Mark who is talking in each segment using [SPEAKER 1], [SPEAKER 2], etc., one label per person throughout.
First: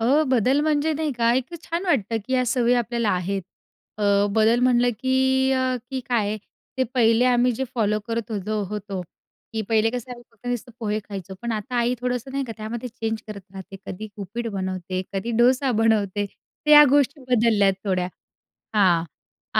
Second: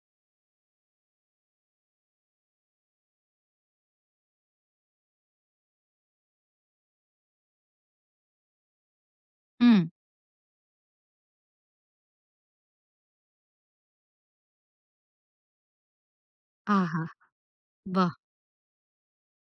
[SPEAKER 1] अ, बदल म्हणजे नाही का? एक छान वाटतं, की या सवयी आपल्याला आहेत. अ, बदल म्हटलं, की अ, की काय ते पहिले आम्ही जे फॉलो करत होतो होतो, की
[SPEAKER 2] हं.
[SPEAKER 1] पहिले कसं आहे फक्त नुसतं पोहे खायचो. पण आता आई थोडंसं नाही का त्यामध्ये चेंज करत राहते. कधी उपीठ बनवते, कधी डोसा बनवते. तर या
[SPEAKER 2] आहा!
[SPEAKER 1] गोष्टी बदलल्यात थोड्या.
[SPEAKER 2] वाह!
[SPEAKER 1] हां.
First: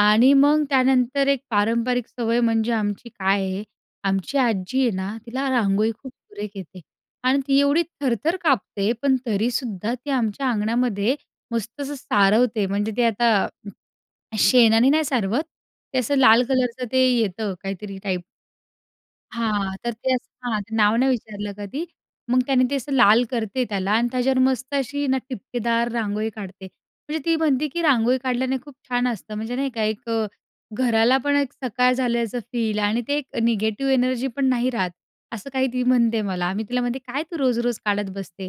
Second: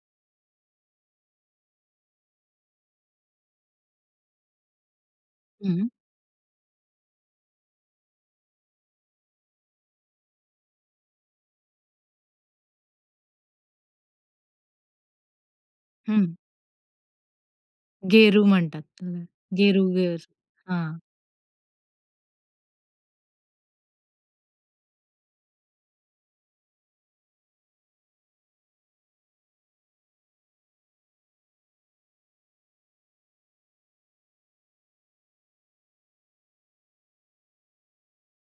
[SPEAKER 1] आणि मग त्यानंतर एक पारंपरिक सवय म्हणजे आमची काय आहे, आमची आजी आहे ना तिला
[SPEAKER 2] हं.
[SPEAKER 1] रांगोळी खूप सुरेख येते. आणि ती एवढी थरथर कापते, पण तरीसुद्धा ती आमच्या अंगणामध्ये मस्त असं सारवते म्हणजे ती आता शेणाने नाही सारवत, ते असं
[SPEAKER 2] हं.
[SPEAKER 1] लाल कलरचं ते येतं काहीतरी टाईप.
[SPEAKER 2] गेरू म्हणतात त्याला.
[SPEAKER 1] हां.
[SPEAKER 2] गेरू
[SPEAKER 1] तर ते
[SPEAKER 2] गेर.
[SPEAKER 1] असं, हां, ते नाव
[SPEAKER 2] हां.
[SPEAKER 1] नाही विचारलं कधी. मग त्याने ते असं लाल करते त्याला आणि त्याच्यावर मस्त अशी ना ठिपकेदार रांगोळी काढते. म्हणजे ती म्हणते, की "रांगोळी काढल्याने खूप छान असतं." म्हणजे नाही का, "एक घराला पण एक सकाळ झाल्याचं फील आणि ते एक निगेटिव्ह एनर्जी पण नाही राहत," असं काही ती म्हणते मला. मी तिला म्हणते, "काय तू रोज-रोज काढत बसते."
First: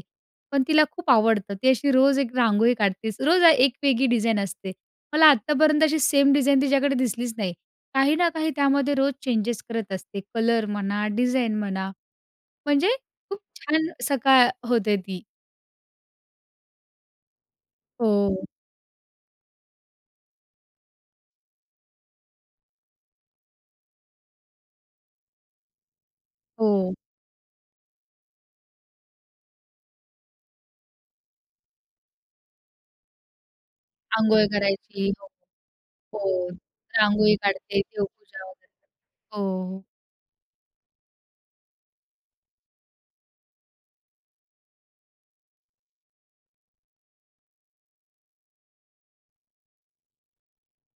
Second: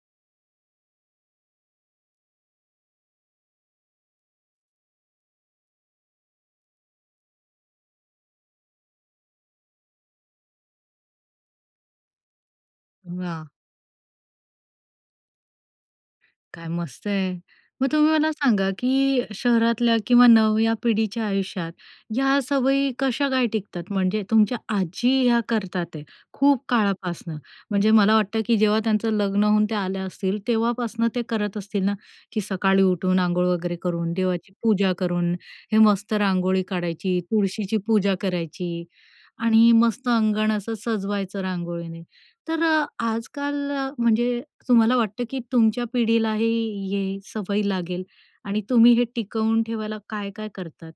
[SPEAKER 1] पण तिला खूप आवडतं. ती अशी रोज एक रांगोळी काढतेच. रोज एक वेगळी डिझाईन असते. मला आत्तापर्यंत अशी सेम डिझाईन तिच्याकडे दिसलीच नाही. काही ना काही त्यामध्ये रोज चेंजेस करत असते, कलर म्हणा डिझाईन म्हणा. म्हणजे खूप
[SPEAKER 2] वाह!
[SPEAKER 1] छान सकाळ होते ती.
[SPEAKER 2] काय मस्त आहे. मग तुम्ही मला
[SPEAKER 1] हो.
[SPEAKER 2] सांगा, की शहरातल्या किंवा नव्या पिढीच्या आयुष्यात ह्या सवयी कशा काय टिकतात? म्हणजे तुमच्या आजी ह्या करतात आहे, खूप
[SPEAKER 1] हो.
[SPEAKER 2] काळापासनं. म्हणजे मला वाटतं, की जेव्हा त्यांचं लग्न होऊन त्या आल्या असतील, तेव्हापासनं ते करत असतील ना? की सकाळी उठून अंघोळ वगैरे करून,
[SPEAKER 1] अंघोळ
[SPEAKER 2] देवाची पूजा
[SPEAKER 1] करायची. हो,
[SPEAKER 2] करून, हे मस्त
[SPEAKER 1] हो.
[SPEAKER 2] रांगोळी काढायची,
[SPEAKER 1] रांगोळी
[SPEAKER 2] तुळशीची
[SPEAKER 1] काढते,
[SPEAKER 2] पूजा
[SPEAKER 1] देवपूजा
[SPEAKER 2] करायची
[SPEAKER 1] वैगरे.
[SPEAKER 2] आणि
[SPEAKER 1] हो.
[SPEAKER 2] मस्त अंगण असं सजवायचं रांगोळीने. तर अ, आजकाल अ, म्हणजे तुम्हाला वाटतं, की तुमच्या पिढीलाही ही सवय लागेल आणि तुम्ही हे टिकवून ठेवायला काय-काय करतात?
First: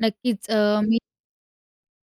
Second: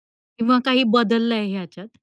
[SPEAKER 1] नक्कीच.
[SPEAKER 2] किंवा
[SPEAKER 1] अ,
[SPEAKER 2] काही
[SPEAKER 1] मी
[SPEAKER 2] बदललंय ह्याच्यात?